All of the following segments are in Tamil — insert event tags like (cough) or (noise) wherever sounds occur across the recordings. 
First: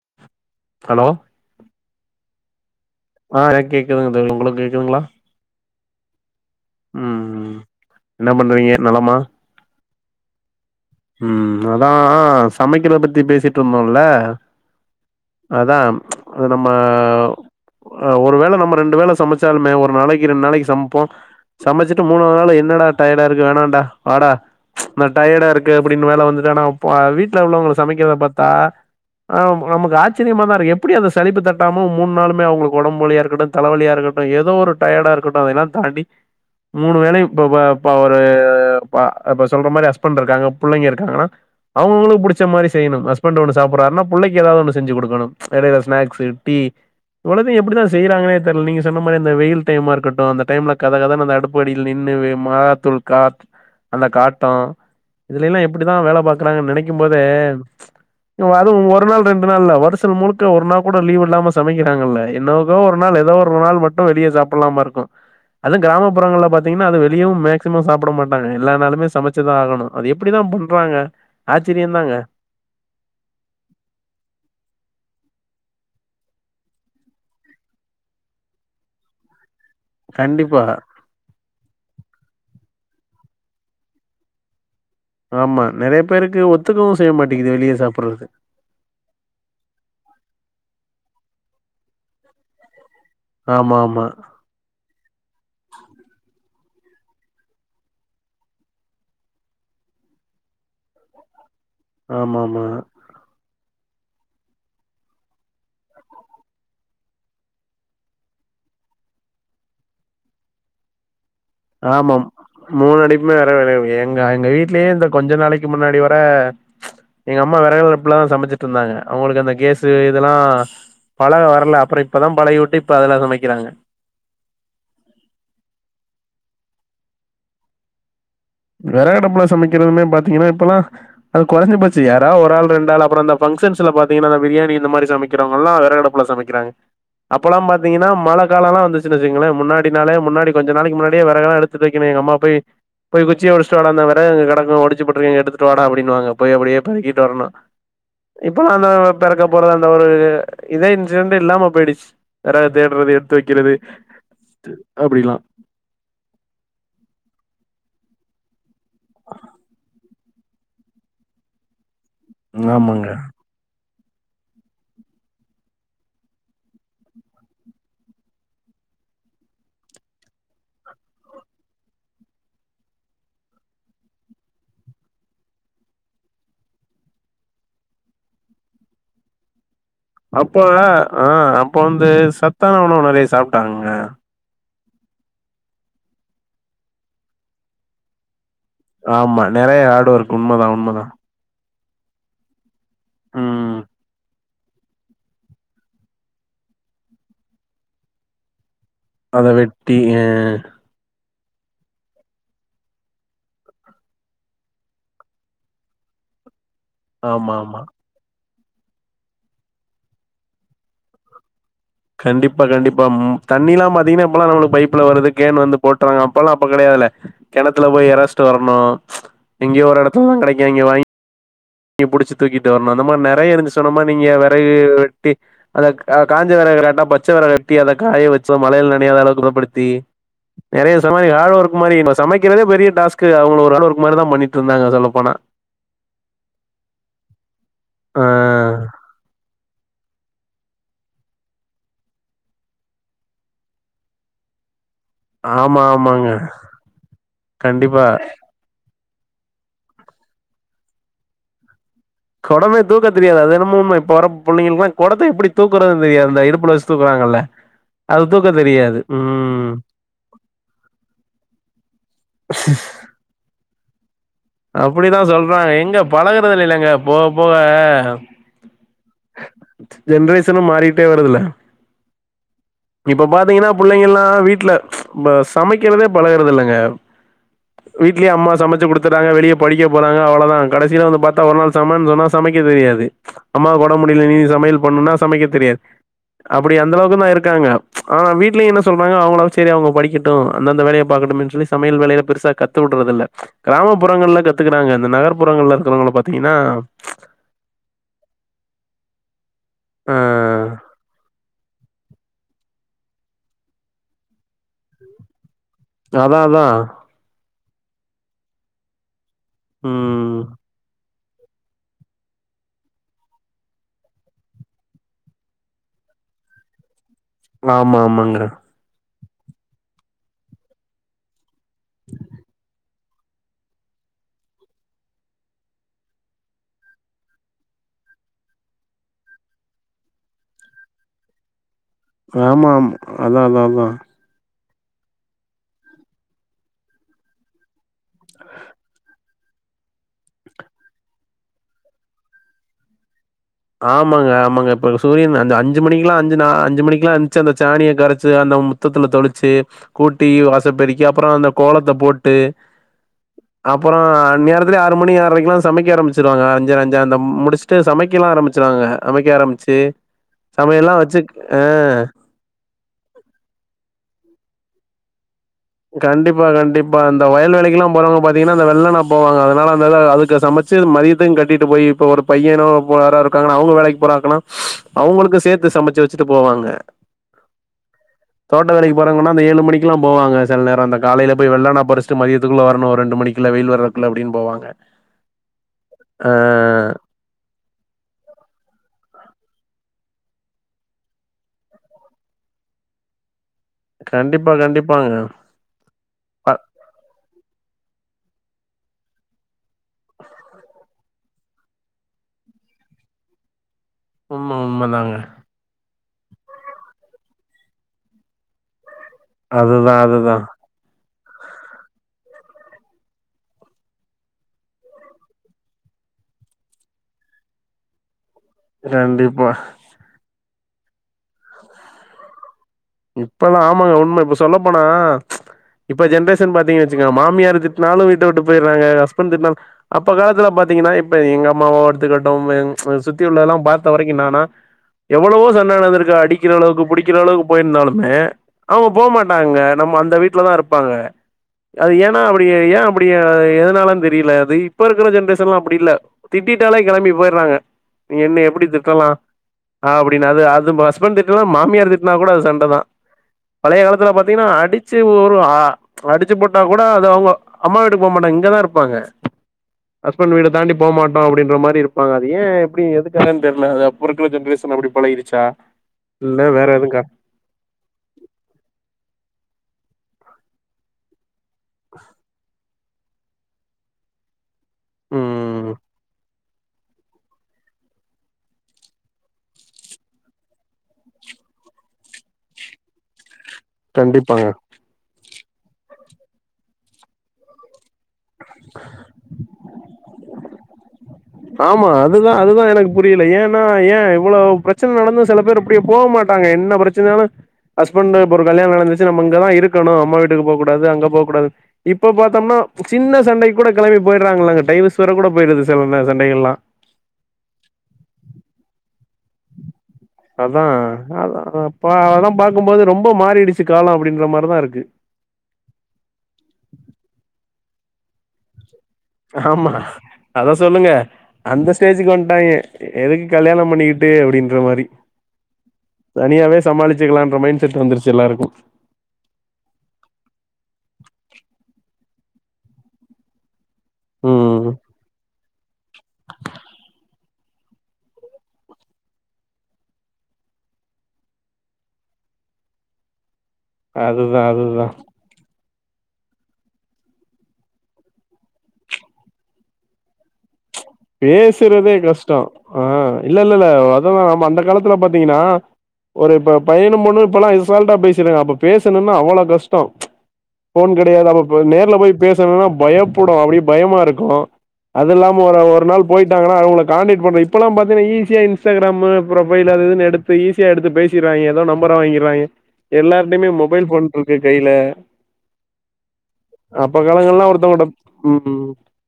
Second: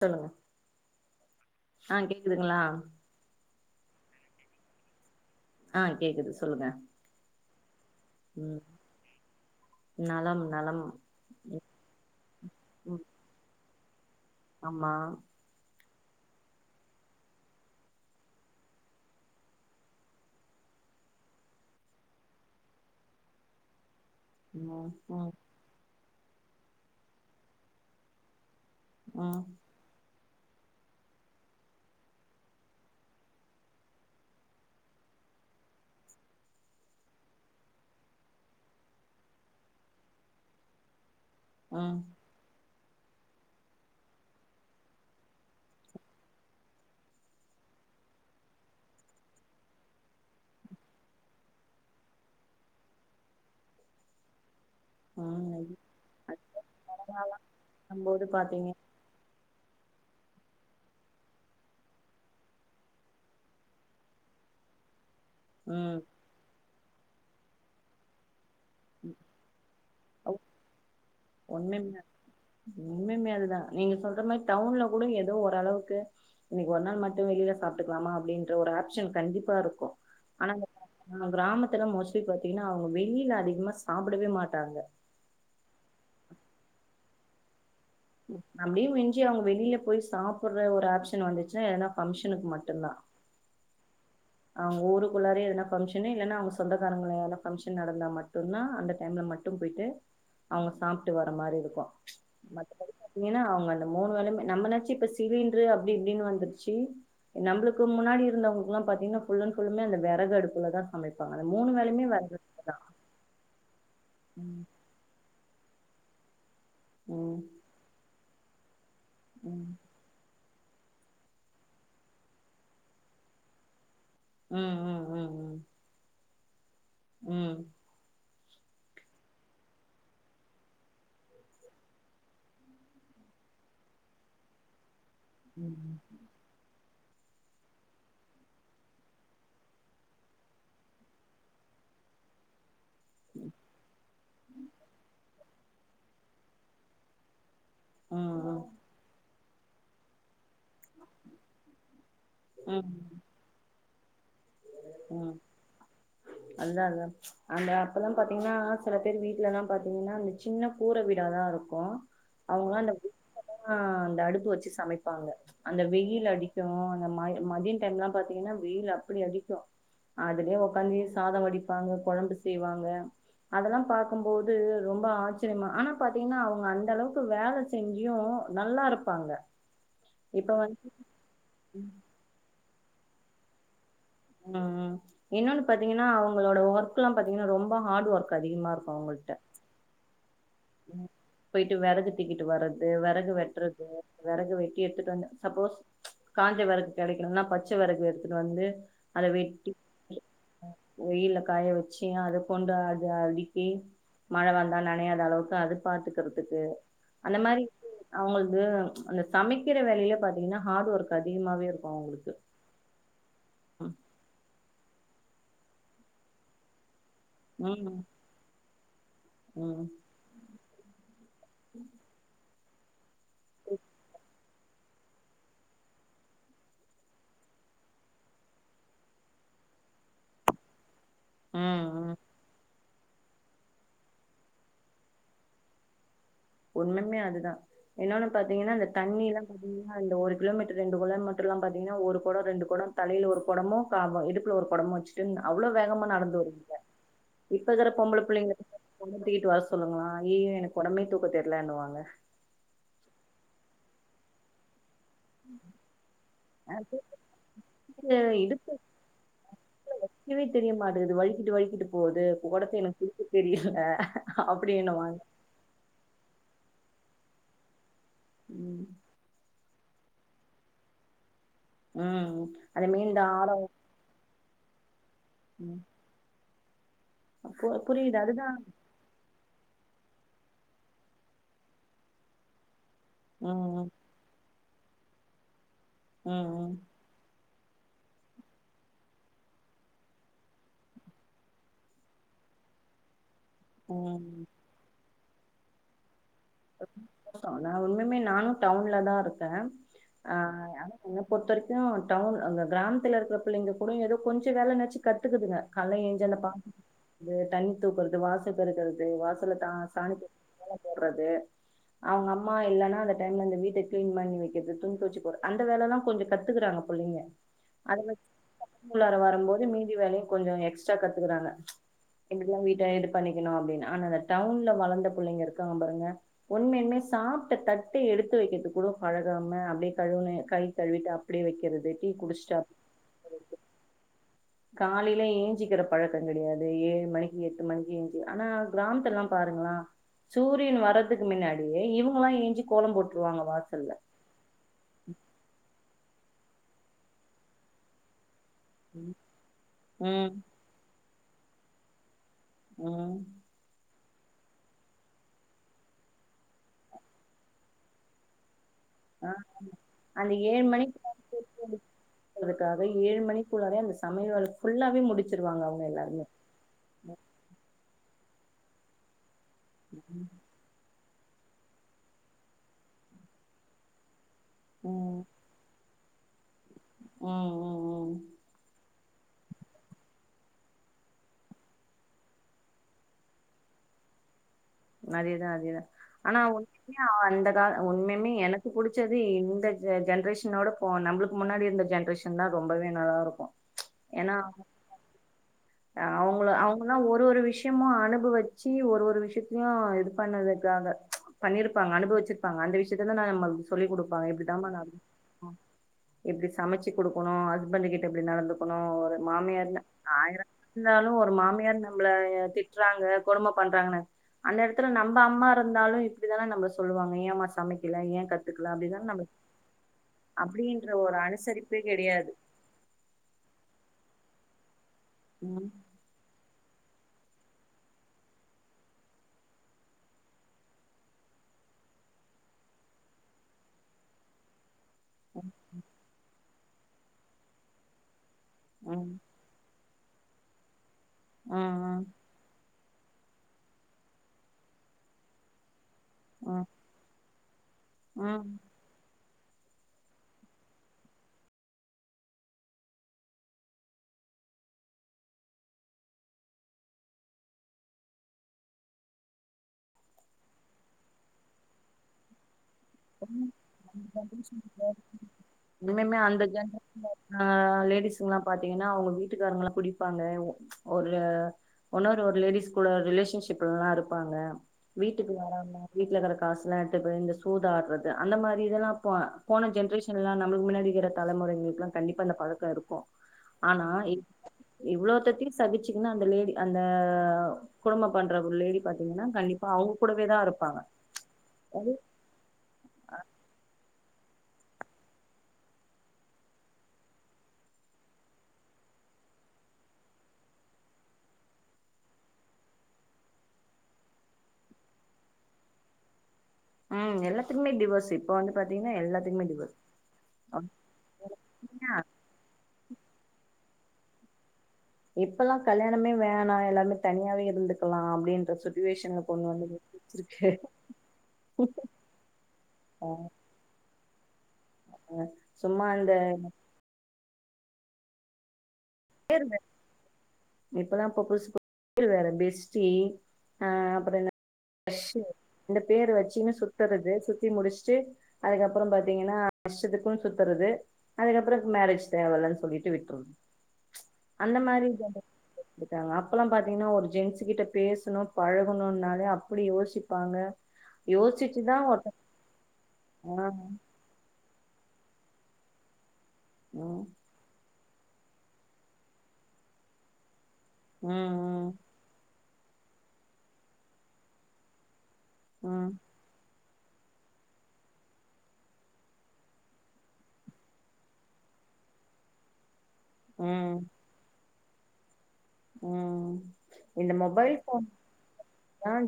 சொல்லுங்க ஹலோ ஆ கேக்குதுங்களா ஆ எனக் கேக்குதுங்க தோழி உங்களுக்கு கேக்குதுங்ளா ஆ கேக்குது சொ சொல்லுங்க என்ன ம் பண்றீங்க நலமா நலம் நலம் ம் அதா சமைக்கறத பத்தி பேசிட்டுருந்தோல்ல ஆம்மா அது நம்ம ஆ ஒரு வேள நம்ம ரெண்டு வேள சமச்சாலுமே ஒரு நாளைக்கி ரெண்டு நாளைக்கி சமப்போ சமச்சிட்டு மூணாவ்து நாள் என்னடா டயடா இருக்கு வேணான்டா வாடா ம் நா ம் டயடா இருக்கு அப்டின்னு வேல வந்துட்டு ஆனா வீட்ல உள்ளவுங்கள சமைக்கிறத பாத்தா ம் ஆ நமக்கு ஆச் ஆச்சரியமா தா இருக்கு எப்புடி அத சலிப்பு தட்டாம மூண் நாளுமே அவுங்களுக்கு ஒடம்பு வலியா இருக்கட்டு தலவலியா இருக்கட்டு ஏதோ ஒரு டயடா இருக்கட்டு அதயெல்லா தாண்டி மூணு வேளையு இப்பப்ப ப்ப ஒரு பா இப்ப சொல்ற மாரி ஹஸ்பண்ட் இருக்காங்க புள்ளைங்க இருக்காங்கனா ம் அவ்ங்கவுங்களுக்கு புடிச்ச மாரி செய்யினும் ஹஸ்பண்ட் ஒன்னு சாப்புறாருன்னா புள்ளைக்கி ஏதாவது ஒன்னு செஞ்சி குடுக்கணு எடையில ஸ்நாக்ஸு டீ இவ்ளத்தையு எப்டி தா செய்றாங்கனே தெர்ல நீங்க சொன்ன மாரி இந்த வெயில் டைமா இருக்கட்டு அந்த டைம்ல கத கதனு அந்த அடுப்படியில நின் னு வே மொளகாத்தூள் காட் அந்த காட்டோ இதுல எல்லா ம் எப்டிதா வேல பாக்குறாங்கனு நெனைக்கும் போதே போது பாத்தீங்க அதுவு ஒரு நாள் ரெண்டு அப்டிலா இல்ல வருஷல் முழுக்க ஒரு நாள் கூட லீவ் இல்லாம சமைக்கிறாங்கல்ல என்னகோ ஒரு நாள் எதோ ஒரு நாள் மட்டு வெளிய சா ப்பல்லாமா இருக்கு அது ம் கிராமப்புறங்கள்ல பாத்திங்னா அது வெளியவு மேக்சிமம் சாப்ட மாட்டாங்க எல்லா நாளுமே சமைச்சுதா ஆகணு அது எப்பிடிதா பண்றாங்க உண்மயால்மே உண்மயுமே அதுதா நீங்க சொல்ற மாரி டவுன்ல கூட எதோ ஓரளவுக் கு இன்னைக்கு ஒரு நாள் மட்டு வெளில சாப்ட்டுக்லாமா அப்டின்ற ஒரு ஆப்ஷன் கண்டிப்பா இருக் கு ஆனா கண்டிப்பா. அந்த கிராமத்துல மோஸ்ட்லி பாத்திங்னா அவுங்க வெளில அதிகமா சாப்டவே மாட்டாங்க ஆமா நறைய பேருக்கு ஒத்துக்கவு செய்ய மாட்டேங்கிது வெளிய சாப் அப்படியு மிஞ்சி அவுங்க வெளில போய் சாப்படுற ஒரு ஆப்ஷன் வந்துச் னா எதனா பங்க்ஷனுக்கு மட்டுந்தா ஆமாமா அவுங்க ஊருக்குள்ளாரயே எதனா பங்க்ஷனு இல்லேனா அவுங்க சொந்தக்காரங்கங்கள எதனா பங்க்ஷன் நடந்தா மட்டுந்தா அந்த டைம்ல மட்டும் போய்ட்டு அவுங்க சாப்ட்டு வர மாரி இருக்கு ஆமாமா. மத்தபடி பாத்திங்கனா அவுங்க அந்த மூணு வேளையுமே நம்மனாச்சி இப்ப சிலிண்ட்ரு அப்டி இப்டினு வந்துர்ச்சி நம்புளுக்கு முன்னாடி இருந்தவங்களுக்லா பாத்திங்னா ஃபுல் அண்ட் ஃபுல்லுமே அந்த வெறகடுப்புல தா சமைப் ஆமாம் மூணு அடிக்குமே வெற வே எங்க எங்க ம் வீட்லயே இந்த கொஞ்ச நாளைக் கு முன்னாடி வர ம் எங்கம்மா வெறகடுப்புலதா சமைச்சிட்ருந்தாங்க அவுங்ளுக்கு அந்த கேசு இதெலா பழக வரல அப்புற இப்பதா பழகி விட்டு இப்ப அதுல சமைக்கிறாங்க ம் ம் ம் ம் ம் வெறகடுப்புல சமைக்கிறதுமே பாத்திங்கனா இப்பெலா அது கொறஞ்சி போச்சு யாரா ஒரு ஆள் ரெண்டாள் அப்புற அந்த ஃபங் ஷன்ஸ்ல பாத்திங்கனா இந்த பிரியாணி இந்த மாரி சமைக்கிறவுங்கல்லா ம் வெறகடுப்புல சமைக்கிறாங் அப்பெலா பாத்திங்கனா மழ காலலா வந்துச்சுன் வெச்சுக்குங்ளே முன்னாடி நாளே முன்னாடி கொஞ்ச நாளைக்கு முன்னாடியே வெறகெல்லா எடுத்து வெக்கணு எங்க அம்மா போயி போய் குச்சிய ஒடிச்ட்டு வாடா அந்த வெறகு அங்க கெடக்கு ஒடிச்சி போட்ருக்கே எடுத்துட்டு வாடா அப்பிடின்னுவாங்க போய் அப்பிடியே பெரக்கிட்டு வரணு ம் இப்பலா அத பெரக்க போறது அந்த ஒரு இதே இன்சிடென்டே இல்லாம போயிடுச்சு வெறகு ம் தேடறது ம் எடுத்து வெக்கறது ம் அதா அதா அந்த அப்பலா பாத்திங்னா சில பேர் வீட்லலா பாத்திங்னா அந்த சின்ன கூர வீடாதா இருக்கு அவுங்கலா அந்த ஆமாங்க வீட்லதா அந்த அடுப்பு வச்சு சமைப்பாங்க அந்த வெயில் அடிக்கு அந்த ம மதிய டைம்லா பாத்திங்னா வெயில் அப்டி அடி க்கு அதுலயே ஒக்காந்து சாத வடிப்பாங்க கொழம்பு செய்வாங்க அதெல்லா பாக்கும்போது ரொம்ப ஆச்சரியமா ஆனா பாத்திங்னா அவுங்க அந்தளவுக்கு வேல செஞ்சு நல்லாருப்பாங்க அப்ப ஆ அப்ப வந்து சத்தான உணவு நறைய சாப்டாங்கங்க ம் இன்னொனு பாத்திங்கனா அவங்களோட ஒர்க்லா பாத்திங்னா ரொம்ப ஹார்ட் ஒர்க் அதிகமா இருக்கு அவங்கள்ட்ட ஆமா நெறைய ஹார்ட் ஒர்க் உண்மதா உண்மதா போய்ட்டு வெறகு தூக்கிட்டு வர்றது வெறகு ம். வெட்றது வெறகு வெ ங்க எடுத்துட்டு வந்து சப்போஸ் காஞ்ச வெறகு கெடைக்கலனா பச்ச வெறகு எடுத்துட்டு வந்து அத வெட்டி அ வெயில காய வச்சு அத கொண்டு அது அடுக்கி மழ வந்தா நனையாத அளவுக் கு அது பாத்துக்கறதுக்கு அந்த ஆமா, மாரி ஆமா. அவுங்ளுக் கு அந்த சமைக்கிற வேலயில பாத்திங்னா ஹார்ட் ஒர்க் அதிகமாவே இரு கண்டிப்பா கண்டிப்பா ம் தண்ணிலா பாத்திங்னா இப்பலா நம்மளுக்கு பைப் ல வருது கேன் வந்து போட்றாங்க அப்பல்லா அப்ப கெடையாதுல ம் கெணத்துல ம் போய் எரச்ட்டு வர்ணு எங்கயோ ம் ஒரு எடத்துலதா கெடைக்கு அங்க வாங் கி புடிச்சுட் டு தூக்கிட்டு வர்ணு அந்த மாரி நறைய இருந்து சொன்ன மார் நீங்க வெறகு வெட்டி அந்த கா காஞ்ச வரகு இல்லட்டா பச்ச வெ வெறக வெட்டி அத காய வச்சோம் மழயில நனையாத அளவு குணப்படுத்தி நெறைய மாரி ஹார்ட் ஒர்க் ம் மாரி ம் இப்ப சமைக்கிறதே பெரிய டாஸ்க் அவங்க ஒரு எரநூற்க் மேல தா பண்ணிட்டு இருந்தாங்க சொல்ல போன ஒன்னுமே அதுதா இன்னொன்னு பாத்தீங்கனா அந்த தண்ணில பாதிங்கனா அந்த ஒரு கிலோமீட்டர் ரெண்டு கிலோ மீட்டர் எல்லா பாத்தீங்கன்னா ஒரு குடம் ரெண்டு குடம் தலையில ஒரு குடமு இடுப்புல ஒரு குடமும் வச்சு அவ்ளோ ஆமா, வேகமா ஆமாங்க. நடந்து வருவாங்க இப்பக்குற கண்டிப்பா பொம்பள பிள்ளைங்க தூக்கிட்டு வர சொல்லுங்களே ஐய்யயோ எனக்கு கொடமே தூக்க தெரியலனுவாங்க கொடமே தூக்க தெரியாது அது என்னமோ உண்மை இப்ப வர புள்ளைங்களுக்ளா கொடத்தை எப்டி தூக்குறது தெரியாது அந்த இடுப்புல வச்சு தூக்குறாங்கல்ல அது தூக்க இடுப்பு தெரியாது. ம். வைக்கவே தெரிய மாட்டுக்குது வழிக்கிட்டு வழிக்கிட்டு போது கொடத்தை எனக்கு புடிக்க தெரியல அப்டின்னுவாங்க அப்டிதா சொல்றாங்க எங்க பழகுறது இல்லலங்க போக போக உம் ஜென்ரேஷனு மாரிட்டே வருதுல ம் அது மீண்டு ஆதா ல சமைக்கிறதே பழகறது இல்லங்க பு புரியுது வீட்லயு அதுதா அம்மா சமைச்சு கொடுத்துறாங்க வெளிய படிக்க போறாங்க அவ்ளோதா கடைசியில வந்து பாத்தா ஒரு நாள் சமன்னு சொன்னா சமைக்க தெரியாது அம்மா ம்ம் கொட முடியல நீ சமையல் பண்ணும்னா சமைக்க தெரியாது ம் அப்டி ம் அந்த அளவுக்கு தா இருக்கு காங்க வீட்லயு என்ன சொல்றாங்க அவங்கள சரி அவங்க படிக்கட்டும் அந்தந்த வேலய பாக்கட்டுமேனு சொல்லி சமையல் வேலைய பெருசா கத்து விடுறதில்ல ம் கிராமப்புறங்கள்ல கத்துக்கிறாங்க இந்த நகர்ப்புறங்கள்ல இருக்கிறவங்க பாத் ஒன்னுமே நானு டவுன்ல தா ருக்கே அ என்ன பொருத்த வரை க்கும் டவுன் அந்த கிராமத்துல இருக்கிற பிள்ளைங்க கூட ஏதோ கொஞ்ச வேலன்னாச்சு கத்துக்குதுங்க கால ஏஞ்சு அந்த அதான் பாச அதான். தண்ணி தூக்குறது வாச பெருக்கறது வாச சாணி ம். தெளிச்சி கோலம் போட்றது அவங்க அம்மா இல்லனா அந்த டைம்ல இந்த வீட்டை கிளீன் பண்ணி வைக்கிறது துணி துவச்சி போடுறது அந்த வேலலா கொஞ்ச கத்துக்குறாங்க பிள்ளைங்க ஆமா, ஆமாங்க. அதை வரும் போது மீதி வேலையு கொஞ்ச எக்ஸ்ட்ரா கத்துக்குறாங்க எங்கெல்லா வீட்ட இது பண்ணிக்கணும் அப்படின்னு ஆனா அந்த டவுன்ல வளந்த புள்ளைங்க இருக்காங்க பாருங்க உண்மையுமே சாப்ட்ட தட்ட எடுத்து வைக்கிறது கூட பழகாம அப்டியே கழுவு கை கழுவிட்டு அப்டி வைக்கிறது டீ குடிச்சுட்டா ஆமா ஆமா அதா அதா அதா காலையில ஏஞ்சிக்கிற பழக்கம் கெடயாது ஏழு மணிக்கு எட்டு மணிக்கு ஏஞ்சி ஆனா கிராமத்துல்லா பாருங்க சூரியன் வர்றதுக்கு மின்னாடியே இவங்கல்லா ஏஞ்சி கோலம் போட் ஆமாங்க ஆமாங்க இப்ப சூரியன் அந்த அஞ்சு மணிக்கலா அஞ்சு அஞ்சு மணிக்குலா எந்துச்சு அந்த சாணிய கரச்சு அந்த முத்தத்தில தொளிச்சு கூட்டி ம் வாசப்பெருக்கி அப்புற அந்த கோலத்தை போட் டு ம் அப் அப்புற அந்நேரத்துலே ஆறு மணி ஆறைக்குலா சமைக்க ஆரம்பிச்சிருவாங்க அஞ்சறை அஞ்சு அந்த முடிச்சுட்டு சமைக்கலா ஆரம் சிருவாங்க சமைக்க ஆ ஆரம்பிச்சு அந்த ஏழு சமையல்லா வச்சு ஆ ஆக ஏழு மணிக்குள்ளரை அந்த சமயல் வேல புல்லாவே முடித்து கண்டிப்பா கண்டிப்பா இந்த வயல் வேலக்குலா போறவங்க பாத்தீங்கனா அந்த வெள்ளனா போவாங்க அது அதனால அந்த ம் அதுக்கு சமச்சு மதியதுக்கு கட்டிட்டு போய் இப்ப ஒரு பையனு யாரோ இருக்காங்கா அவங்க வேலைக்கு போறாங்கனா ம் அவங்களுக்கு சேத்து சமச்சு வச்சுட்டு போவாங்க ம் ம்ம் ம்ம் போறங்கன்னா அந்த ஏழு மணிக்கெல்லா போவாங்க சில நேர அந்த காலயில போய் வெள்ளன பறிச்சிட்டு மதியத்துக்குள்ள வரனும் ரெண்டு மணிக்குள்ள வெயில் வரதுக்குள்ள அப்டின்னு போவாங்க அதேதா அதேதா ஆ ஆனா உண்மே அந்த கால உண்மயுமே எனக்கு புடிச்சது இந்த ஜென்ரேஷனோட போ நம்ளுக்கு முன்னாடி இருந்த ஜென்ரேஷன் தா ரொம்பவே நல்லாருக்கும் என்னா கண்டிப்பா, கண்டிப்பாங்க. அவங்க ப அவங்களா ஒரு ஒரு விஷ் கிமோ அனுபவிச்சு ஒரு ஒரு விஷயத் தியு இது பண்ணதுக்காக பண்ணிருப்பாங்க அனுபவிச்சிருப்பாங்க அந்த விஷயத்ததா நம்மல்கு சொல்லி்க் குடுப்பாங்க உண்ம, இப்டித்தான்மா நானு உண்மதாங்க. அ இப்டி சமைச்சு குடுக்கணு ஹஸ்பண்ட் கிட்ட இப்டி நடந்துக்கணு ஒரு மாமியார்னா அதுதான், ஆயிர அதுதான். இருந்தாலு ஒரு மாமியார் நம்ள திட்றாங்க கொடும பண்றாங்கனா அந்த எடத்ல நம்ம அம்மா இருந்தாலு இப்டித்தான நம்ள சொல்வாங்க ஏன்மா சமைக்கல ஏன் க கண்டிப்பா அப்டின்ற ஒரு அனுசரிப்பே கெடையாது இப்பலா ஆமாங்க உண்ம இப்ப சொல்ல போனா ம் இப்ப ஜென்ரேஷ் ன் பாத்தீங்கன் வச்சுக்கங் மாமியாரு திட்னாலு வீட்ட விட்டு போயிட்றாங்க ஹஸ்பண்ட் திட்னாலு அப்ப காலத்ல பாத்தீங்கன்னா இப்ப எங் க அம்மாவோ எடுத்துக்கட்டும் என் அ சுத்தி உள்ளதெல்லா பாத்த வரைக்கு என்னானா எவ்வளவோ சண்டா நடந்திருக்கு அடிக்கிற அளவுக்கு புடிக்கிற அளவுக்கு போயிருந்தாலுமே அவங்க ம் போமாட்டாங்க நம்ம அந்த வீடலதா இருப்பாங்க அது ம் ஏன்னா அப்டி ஏ அப்டி எதனாலனு தெரியில அது இப்ப இருக்ற ஜென்ரேஷன்லா அப்டி இல்ல ம் திட்டிடாலே கெளம்பி போயிட்றாங்க என்ன ம் எப்டி திட்டலா அப்டின்னு அது அது ஹஸ்பண்ட் திட்டலா மாமியார் திட்டனா கூட அது சண்டைதா பழைய காலத்துல பாத்தீங்கன்னா அடிச்சு ஒரு அ அடிச்சு போட்டா கூட அது அவங்க அம்மா வீட்டுக்கு போ மாட்டாங்க இங்கதா இருப்பாங்க ஹஸ்பண்ட் வீட தாண்டி போ மாட்டோ அப்டின்ற மாரி இருப்பாங்க அது ஏ எப்டி எதுக்காகன்னு தெரில அது அப்ப இருக ம் ஜென்ரேஷன் அப்டி பழகிடுச்சா இல்ல வேற எதுக்கா அ லேடிஸுல்லா பாத்தீங்கன்னா அவங்க வீட்டுக்காரங்கெலா குடிப்பாங்க ஒ ஒரு உன்னொரு ஒரு லேடிஸ் கூட ரிலேஷன்ஷிப்லல்லா இருப்பாங்க வீட்டுக்கு ம் வராம வீட்டுல இருக்க காசலா எடுத்துட்டு போய் இந்த சூதாட் றது அந்த மாரி இதல்லா போ போன ஜெனரேஷன்லா நம்முல்கு மின்னாடி இருக்கிற தலமுறைங்களுகெல்லா கண்டிப்பா அந்த பழக்கோ இருக் கு ஆனா இ கண்டிப்பாங்க இவ்ளோத்தத்தையு சகிச்சுகின் அந்த லேடி அந்த குடும்ப பண்ற ஒரு லேடி பாத்தீங்கன்னா கண்டிப்பா அவங்க கூடவே தா இருப்பாங்க ஆமா அதுதா அதுதா எனக் புரில ஏன்னா ஏ இவ்ளோ பிரச்சன நடந்து சில பேர் அப்டியே போ மாட்டாங்க என்ன பிரச்சனைனாலு ஹஸ்பண்ட் இப்ப ஒரு கல்யாணோ நடந்துச்சு நம்ம இங்கதா இருக்கணு அம்மா வீட்டுக்கு போ கூடாது அங்க போ கூடாது இப்போ பாத்தோம்னா சின்ன சண்டைக்கு கூட கெளம்பி போயிடுறாங்கலங்க டைவஸ் வர கூட போயிடுது சில சண்டைகல்லா ம் எல்லாத்துக்குமே டிவோஸ் இப்ப வந்து பாத்தீங்ன்னா எல்லாத்துக்குமே டிவஸ் அதா அதா இப்ப அதெல்லா பாக்கும்போது ரொம்ப மாறிடிச்சு காலோ அப்டின்ற மாரிதா இருக்கு இப்பல்லா கல்யாணமே வேணா எல்லார்மே தனியாவே இருந்துக்கலா அப்டின்ற சு ஆமா அத சொல்லுங்க அந்த ஸ்டேஜுக்கு வன்டாங்க எதுக்கு கல்யாணம் பண்ணிக்கிட் டே அப்டின்ற மாரி சும்மா அந்த தனியாவே சமாளிச்சுக்கலா ற மைண்ட் செட் வந்துருச்சு எல்லாருக்கு பேரு வேற இப்பல்லா புதுசு புது பேர் வேற பெஸ்டி ஆ அப்புற இந்த ம் க்ரஸு இந்த பேரு வச்சன்னு சுத்தறது சுத் தி முடிச்சுட்டு அதுக்கப்புறோ பாத்தீங்கன்னா இஷ்டத்துக்கு சுத்துறது அதுக்கப்றோ மேரேஜ் தேவ இல் லனு சொல்லிட்டு விட்றது அதுதா அதுதா ட்டுடகாங்க அப்பல்லா பாத்தீங்கன்னா ஒரு ஜென்ஸ் கிட்ட பேசணு பழகணுனாலே அப்டி யோசிப்பாங்க யோசிச்சுதா பேசுறதே ஒருத்த கஷ்டோ ஆ ஆ இல்லல்ல இல்ல அதெல்லா நம்ம அந்த காலத்துல பாத்தீங்கன்னா ஒரு இப்ப பையன்னு ம் பொண்ணு இப்பல்லா இஷ் அசால்ட்டா பேசிட்றாங்க அப்ப பேசுணும்னா அவ்ளோ கஷ்டோ ஃபோன் கெடையாது அப்ப ம் நேர்ல போய் பேஸ் சனுனா பயப்படு அப்டி பயமா இருக்கு அது இல்லாம ஒர ம் ஒர் ம் போயிட்டாங்கனா அவங்கள காண்டக்ட் பண்னு இப்பல்லா பாத்தீங்கன்னா ஈஸியா இன்ஸ்டாகிராமு ப்ரொபைலு அது இதுன்னு எடுத்து ஈஸியா எடுத்து பே பேசிறாய்ங்க ஏதோ நம்பர வாங்கிறாய்ங்க எல்லார்டையுமே ம் மொபைல் ஃபோன் இருக்கு கையில ம் அப்ப இந்த காலங்கள்லா மொபைல் ஃபோன் ஒருத்தவங்கட்ட ம் தான்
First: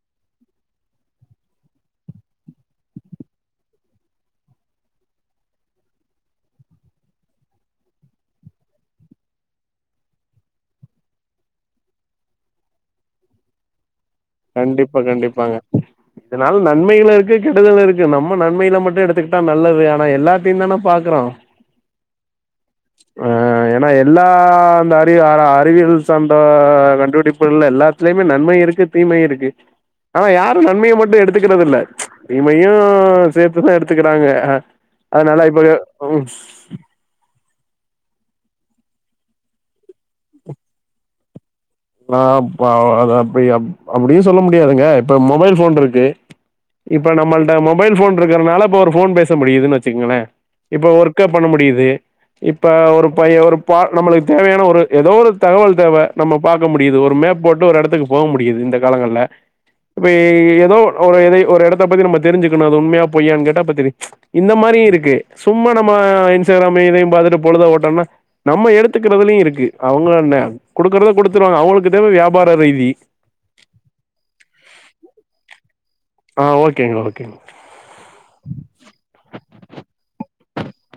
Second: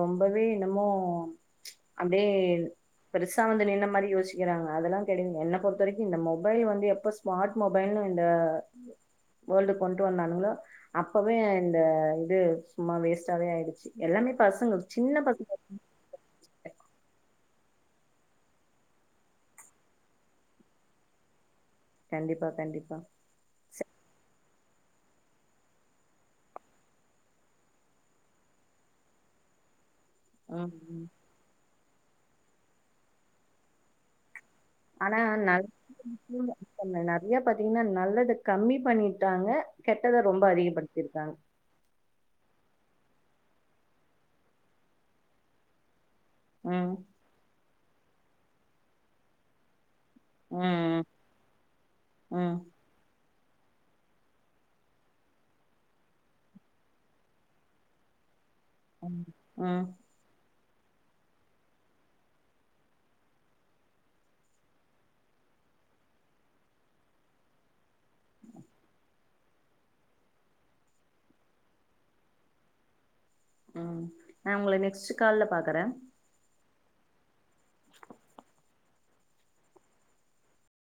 ரொம்பவே என்னமோ அப்டியே பெருசா வந்து நின்ன மாரி யோசிக்கிறாங்க அதெல்லா கெடைங்க என்ன பொறுத்த வரைக்கு இந்த மொபைல் வந்து எப்ப ஸ்மார்ட் மொபைல் இந்த வேர்ல்டு கொண்டு வந்தானுங்ளோ அப்பவே இந்த இது சும்மா வேஸ்டாவே ஆய்டுச்சு கண்டிப்பா கண்டிப்பாங்க இதுனால நன்மைகளு இருக் க்கு கெடுதலாருக்கு நம்ம நன்மைல மட்டு எடுத்துக்கிட்டா நல்லது ஆனா எல்லாத்தையு தான பாக்குறோ கண்டிப்பா கண்டிப்பா ஆ ச ஏன்னா எல்லா அறி அறிவியல் சாந்த கண்டுபிடிப்புகள் எல்லாத்திலயுமே நன்மை இருக்கு தீ்மை இருக்கு ஆனா யாரு ம் நன்மைய ம் மட்டு எடுத்துக்றது இல்ல தீமையு சேர்த்துதா எடுத்துக்கிறாங்க ஹ ஆனா (inaudible) நெறய பாத்தீங்கன்னா நல்லத கம்மி பண்ணிட்டாங்க கெட்டத ரொம்ப அதிகப்படுத்திருகாங்க ஆ அப் அ அப்டி அப்படியு சொல்ல முடியாதுங்க இப்ப மொபைல் போன் இருக்கு ம் இப்ப நம்மள்ட மொபைல் போன் இருக்கறனால இப்ப ஒரு போன் பேச முடியுதுனு வச் சுங்களே இப்ப ம் ஒர்க்க பண்ண முடியுது ம் இப்ப ஒரு ப்பயே ஒரு பா நம்ளுக்கு தேவையான ஒரு எதோ ஒரு தகவல் தேவ நம்ம பாக்க முடியுது ஒரு மேப் போட்டு ஒரு எடத்துக்கு போக முடியுது இந்த ம் காலங்கள்ல ம் ம் இப்பயி தோ ஒர் ஒரு எட ஒரு எடத்த பத்தி நம்ம தெரிஞ்சுக்கணு அது உண்மையா பொய்யானு கேட்ட அப்ப தெரியு இந்த மாரியு இருக்கு சும்மா மா நம்ம இன்ஸ்டாகிராம் இதயு பாத்துட்டு பொழுத ஓட்டோம்னா நம்ம எடுத்துக்கறதுலையு இருக்கு அவங்கள என்ன குடுக்குறத குடுத்துருவாங்க அவங்களுக்கு தேவ வியாபார ரீதி ம் நா உங்கள நெக்ஸ்ட் கால்ல பாக்குறே ஆ ஓகேங்க ஓகேங்க